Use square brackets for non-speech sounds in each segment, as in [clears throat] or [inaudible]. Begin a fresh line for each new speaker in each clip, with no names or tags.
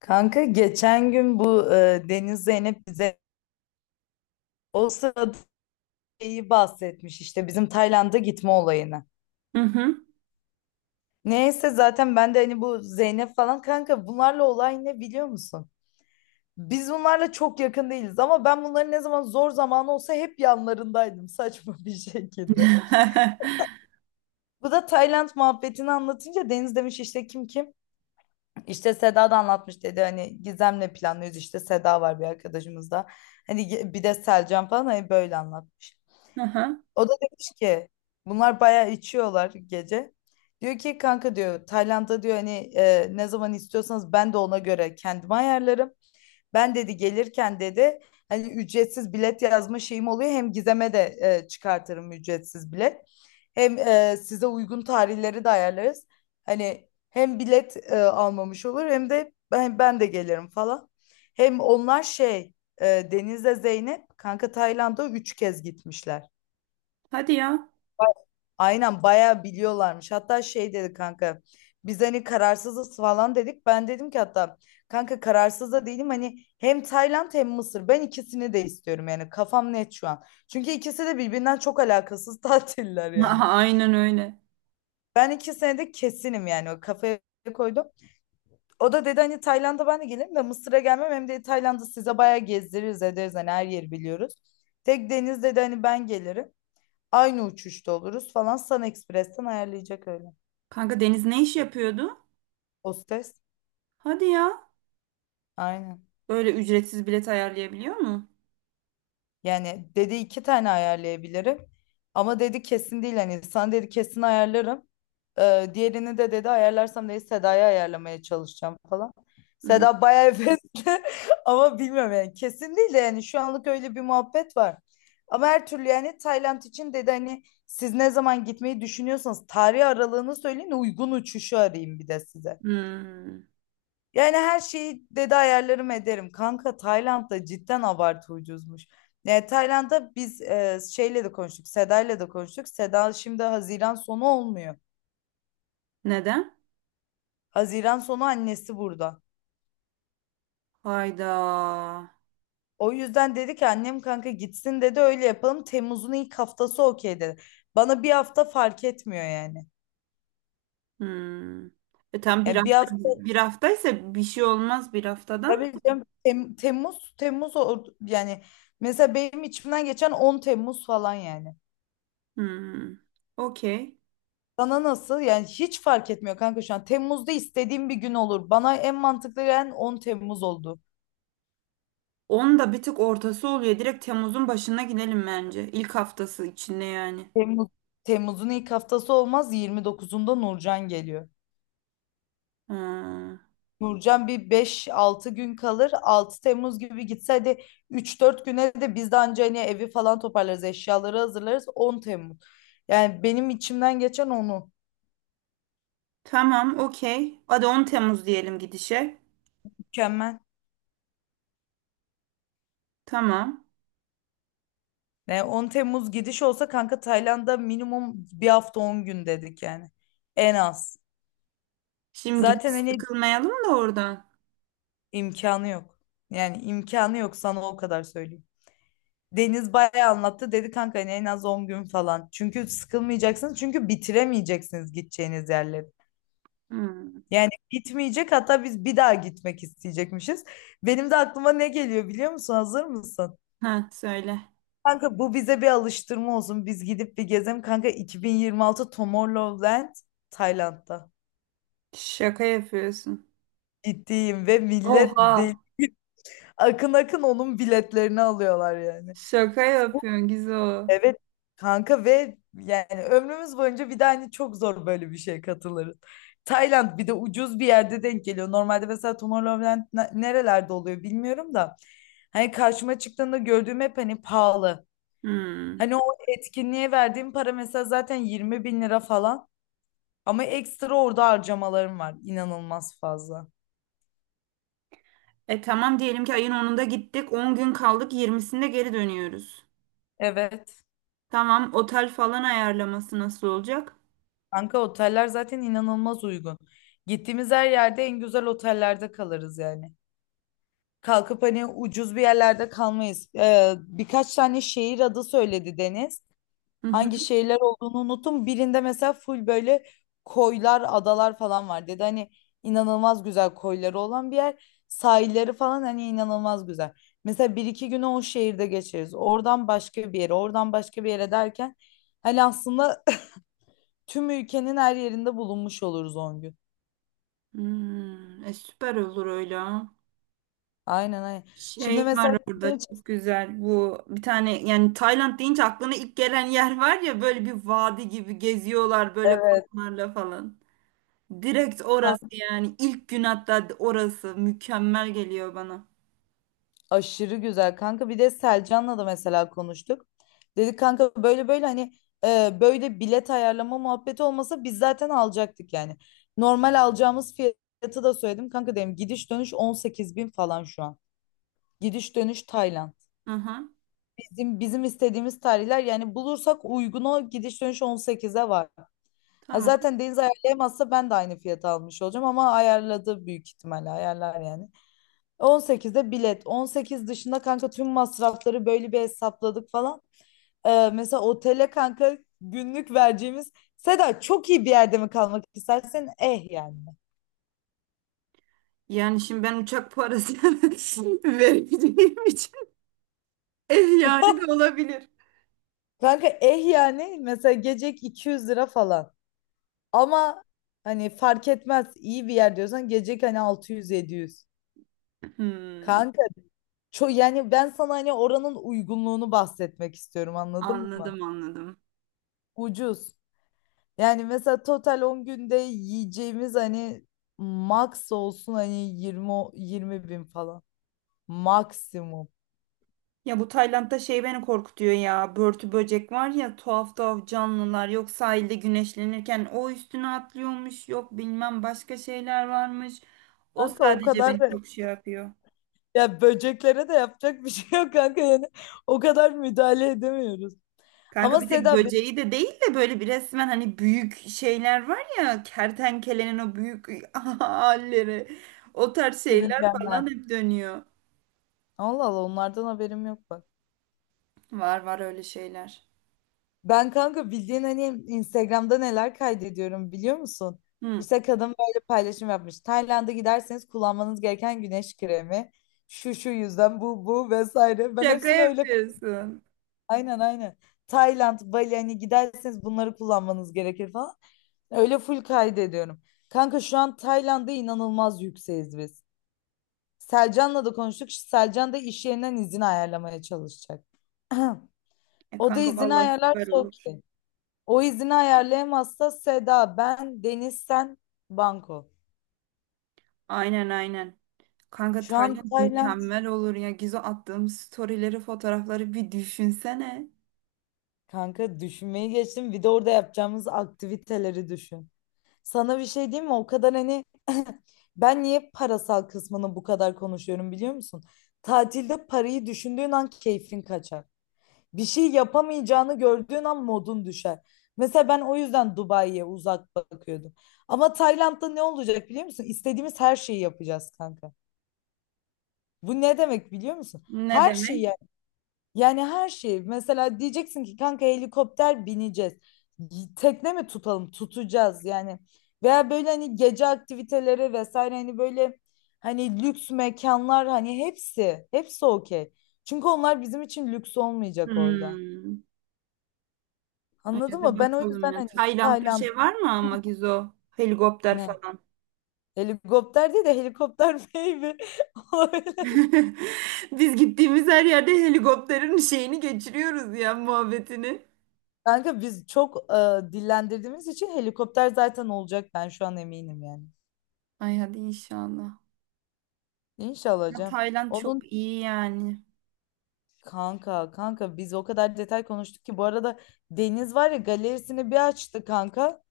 Kanka geçen gün bu Deniz Zeynep bize o sırada şeyi bahsetmiş işte bizim Tayland'a gitme olayını.
Hı hı.
Neyse zaten ben de hani bu Zeynep falan kanka bunlarla olay ne biliyor musun? Biz bunlarla çok yakın değiliz ama ben bunların ne zaman zor zamanı olsa hep yanlarındaydım [laughs] saçma bir şekilde.
[laughs]
Bu da Tayland muhabbetini anlatınca Deniz demiş işte kim kim? İşte Seda da anlatmış dedi hani Gizem'le planlıyoruz işte Seda var bir arkadaşımız da. Hani bir de Selcan falan hani böyle anlat.
Hı.
O da demiş ki bunlar bayağı içiyorlar gece. Diyor ki kanka diyor Tayland'a diyor hani ne zaman istiyorsanız ben de ona göre kendimi ayarlarım. Ben dedi gelirken dedi hani ücretsiz bilet yazma şeyim oluyor. Hem Gizem'e de çıkartırım ücretsiz bilet. Hem size uygun tarihleri de ayarlarız. Hani hem bilet almamış olur hem de ben de gelirim falan. Hem onlar Deniz'le Zeynep kanka Tayland'a 3 kez gitmişler.
Hadi ya.
Aynen bayağı biliyorlarmış. Hatta şey dedi kanka. Biz hani kararsızız falan dedik. Ben dedim ki hatta kanka kararsız da değilim. Hani hem Tayland hem Mısır. Ben ikisini de istiyorum yani. Kafam net şu an. Çünkü ikisi de birbirinden çok alakasız [laughs] tatiller yani.
Aha, aynen öyle.
Ben 2 senede kesinim yani. O kafaya koydum. O da dedi hani Tayland'a ben de gelirim de Mısır'a gelmem. Hem de Tayland'ı size bayağı gezdiririz ederiz. Hani her yeri biliyoruz. Tek Deniz dedi hani ben gelirim. Aynı uçuşta oluruz falan. Sun Express'ten ayarlayacak öyle.
Kanka Deniz ne iş yapıyordu?
Hostes.
Hadi ya.
Aynen.
Böyle ücretsiz bilet ayarlayabiliyor mu?
Yani dedi iki tane ayarlayabilirim. Ama dedi kesin değil. Hani sana dedi kesin ayarlarım. Diğerini de dedi ayarlarsam dedi Sedaya ayarlamaya çalışacağım falan.
Hı.
Seda bayağı hevesli [laughs] ama bilmiyorum yani kesin değil de yani şu anlık öyle bir muhabbet var. Ama her türlü yani Tayland için dedi hani siz ne zaman gitmeyi düşünüyorsanız tarih aralığını söyleyin uygun uçuşu arayayım bir de size.
Hmm.
Yani her şeyi dedi ayarlarım ederim. Kanka Tayland'da cidden abartı ucuzmuş. Yani Tayland'da biz şeyle de konuştuk. Seda'yla da konuştuk. Seda şimdi Haziran sonu olmuyor.
Neden?
Haziran sonu annesi burada.
Hayda.
O yüzden dedi ki annem kanka gitsin dedi öyle yapalım. Temmuz'un ilk haftası okey dedi. Bana bir hafta fark etmiyor yani.
Hmm. E tam bir
Yani bir
hafta
hafta
bir haftaysa bir şey olmaz bir haftadan.
tabii canım, yani mesela benim içimden geçen 10 Temmuz falan yani.
Hmm. Okey.
Sana nasıl? Yani hiç fark etmiyor kanka şu an. Temmuz'da istediğim bir gün olur. Bana en mantıklı gelen 10 Temmuz oldu.
Onun da bir tık ortası oluyor. Direkt Temmuz'un başına gidelim bence. İlk haftası içinde yani.
Temmuz, Temmuz'un ilk haftası olmaz. 29'unda Nurcan geliyor.
Hmm.
Nurcan bir 5-6 gün kalır. 6 Temmuz gibi gitse hadi 3-4 güne de biz de anca hani evi falan toparlarız. Eşyaları hazırlarız. 10 Temmuz. Yani benim içimden geçen onu.
Tamam, okey. Hadi 10 Temmuz diyelim gidişe.
Mükemmel.
Tamam.
Yani 10 Temmuz gidiş olsa kanka Tayland'a minimum bir hafta 10 gün dedik yani. En az.
Şimdi gidip
Zaten hani
sıkılmayalım da oradan.
İmkanı yok. Yani imkanı yok sana o kadar söyleyeyim. Deniz bayağı anlattı. Dedi kanka hani en az 10 gün falan. Çünkü sıkılmayacaksınız. Çünkü bitiremeyeceksiniz gideceğiniz yerleri.
Hmm.
Yani bitmeyecek hatta biz bir daha gitmek isteyecekmişiz. Benim de aklıma ne geliyor biliyor musun? Hazır mısın?
Ha, söyle.
Kanka bu bize bir alıştırma olsun. Biz gidip bir gezelim. Kanka 2026 Tomorrowland Tayland'da.
Şaka yapıyorsun.
Gittiğim ve millet
Oha.
değil. Akın akın onun biletlerini alıyorlar yani.
Şaka yapıyorsun Gizo.
Evet kanka ve yani ömrümüz boyunca bir de hani çok zor böyle bir şeye katılırız. Tayland bir de ucuz bir yerde denk geliyor. Normalde mesela Tomorrowland nerelerde oluyor bilmiyorum da. Hani karşıma çıktığında gördüğüm hep hani pahalı.
Hmm.
Hani o etkinliğe verdiğim para mesela zaten 20.000 lira falan. Ama ekstra orada harcamalarım var. İnanılmaz fazla.
E tamam diyelim ki ayın onunda gittik. On gün kaldık. Yirmisinde geri dönüyoruz.
Evet.
Tamam. Otel falan ayarlaması nasıl olacak?
Kanka oteller zaten inanılmaz uygun. Gittiğimiz her yerde en güzel otellerde kalırız yani. Kalkıp hani ucuz bir yerlerde kalmayız. Birkaç tane şehir adı söyledi Deniz.
Hı hı.
Hangi şehirler olduğunu unuttum. Birinde mesela full böyle koylar, adalar falan var dedi. Hani inanılmaz güzel koyları olan bir yer. Sahilleri falan hani inanılmaz güzel. Mesela bir iki günü o şehirde geçiririz. Oradan başka bir yere, oradan başka bir yere derken hani aslında [laughs] [clears throat] tüm ülkenin her yerinde bulunmuş oluruz 10 gün.
Hmm. E süper olur öyle.
Aynen aynen. Şimdi
Şey var
mesela
orada
sizin
çok
için-
güzel bu bir tane yani Tayland deyince aklına ilk gelen yer var ya, böyle bir vadi gibi geziyorlar böyle
evet.
kamplarla falan. Direkt orası yani, ilk gün hatta orası mükemmel geliyor bana.
Aşırı güzel kanka. Bir de Selcan'la da mesela konuştuk. Dedik kanka böyle böyle hani böyle bilet ayarlama muhabbeti olmasa biz zaten alacaktık yani. Normal alacağımız fiyatı da söyledim. Kanka dedim gidiş dönüş 18 bin falan şu an. Gidiş dönüş Tayland.
Aha,
Bizim istediğimiz tarihler yani bulursak uygun o gidiş dönüş 18'e var. Ha
tamam.
zaten Deniz ayarlayamazsa ben de aynı fiyata almış olacağım ama ayarladı büyük ihtimalle ayarlar yani. 18'de bilet. 18 dışında kanka tüm masrafları böyle bir hesapladık falan. Mesela otele kanka günlük vereceğimiz Seda çok iyi bir yerde mi kalmak istersen eh yani.
Yani şimdi ben uçak parası [laughs] vereceğim için ev yani de olabilir.
Kanka eh yani mesela gecek 200 lira falan. Ama hani fark etmez iyi bir yer diyorsan gecek hani 600-700.
Hmm,
Kanka çok yani ben sana hani oranın uygunluğunu bahsetmek istiyorum anladın mı?
anladım anladım.
Ucuz. Yani mesela total 10 günde yiyeceğimiz hani max olsun hani 20 20 bin falan. Maksimum.
Ya bu Tayland'da şey beni korkutuyor ya. Börtü böcek var ya, tuhaf tuhaf canlılar. Yok sahilde güneşlenirken o üstüne atlıyormuş. Yok bilmem başka şeyler varmış. O
Kanka o
sadece
kadar
beni
da
çok şey yapıyor.
ya böceklere de yapacak bir şey yok kanka yani o kadar müdahale edemiyoruz.
Kanka
Ama
bir tek
Seda benim
böceği de değil de böyle bir resmen hani büyük şeyler var ya, kertenkelenin o büyük [laughs] halleri. O tarz şeyler
sürüngenler.
falan hep dönüyor.
Allah Allah onlardan haberim yok bak.
Var var öyle şeyler.
Ben kanka bildiğin hani Instagram'da neler kaydediyorum biliyor musun?
Hı.
İşte kadın böyle paylaşım yapmış. Tayland'a giderseniz kullanmanız gereken güneş kremi. Şu şu yüzden bu bu vesaire. Ben
Şaka
hepsini öyle
yapıyorsun.
aynen aynen. Tayland, Bali hani giderseniz bunları kullanmanız gerekir falan. Öyle full kaydediyorum. Kanka şu an Tayland'da inanılmaz yükseğiz biz. Selcan'la da konuştuk. Selcan da iş yerinden izin ayarlamaya çalışacak. [clears throat]
E
O da
kanka
izini
vallahi süper
ayarlarsa
olur.
okey. O izini ayarlayamazsa Seda, ben, Deniz, sen, Banko.
Aynen aynen. Kanka
Şu an
Tayland
Tayland.
mükemmel olur ya. Gizo attığım storyleri, fotoğrafları bir düşünsene.
Kanka düşünmeyi geçtim. Bir de orada yapacağımız aktiviteleri düşün. Sana bir şey diyeyim mi? O kadar hani [laughs] ben niye parasal kısmını bu kadar konuşuyorum biliyor musun? Tatilde parayı düşündüğün an keyfin kaçar. Bir şey yapamayacağını gördüğün an modun düşer. Mesela ben o yüzden Dubai'ye uzak bakıyordum. Ama Tayland'da ne olacak biliyor musun? İstediğimiz her şeyi yapacağız kanka. Bu ne demek biliyor musun?
Ne
Her şeyi
demek?
yani her şeyi mesela diyeceksin ki kanka helikopter bineceğiz. Tekne mi tutalım? Tutacağız yani. Veya böyle hani gece aktiviteleri vesaire hani böyle hani lüks mekanlar hani hepsi hepsi okey. Çünkü onlar bizim için lüks olmayacak orada.
Hmm. Ay,
Anladın
hadi
mı? Ben o
bakalım
yüzden
ya.
hani
Tayland'da
Tayland
şey var mı ama Gizo? Helikopter
ne?
falan.
Helikopter değil de helikopter baby [laughs] olabilir.
[laughs] Biz gittiğimiz her yerde helikopterin şeyini geçiriyoruz ya, muhabbetini.
Kanka biz çok dillendirdiğimiz için helikopter zaten olacak ben şu an eminim yani.
Ay hadi inşallah.
İnşallah
Ya
hocam.
Tayland
Onun
çok iyi yani.
kanka biz o kadar detay konuştuk ki bu arada Deniz var ya galerisini bir açtı kanka.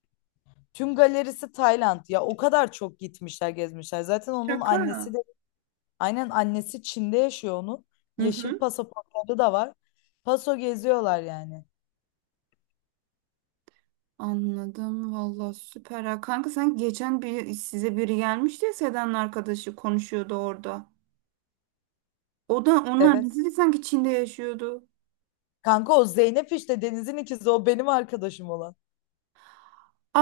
Tüm galerisi Tayland ya o kadar çok gitmişler gezmişler. Zaten onun
Şaka.
annesi de aynen annesi Çin'de yaşıyor onun.
Hı
Yeşil
hı.
pasaportları da var. Paso geziyorlar yani.
Anladım. Vallahi süper. Ha. Kanka sen geçen bir size biri gelmişti ya, Seda'nın arkadaşı konuşuyordu orada. O da onlar
Evet.
nasıl sanki Çin'de yaşıyordu.
Kanka o Zeynep işte Deniz'in ikizi o benim arkadaşım olan.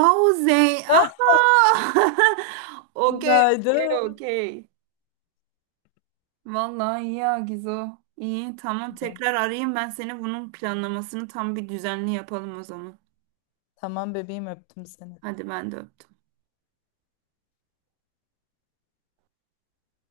Aa o Zey.
Ah
Aa. [laughs] Okey. Okey.
günaydın.
Okey. Vallahi iyi ya Gizo. İyi tamam, tekrar arayayım ben seni, bunun planlamasını tam bir düzenli yapalım o zaman.
Tamam bebeğim öptüm seni.
Hadi ben de öptüm.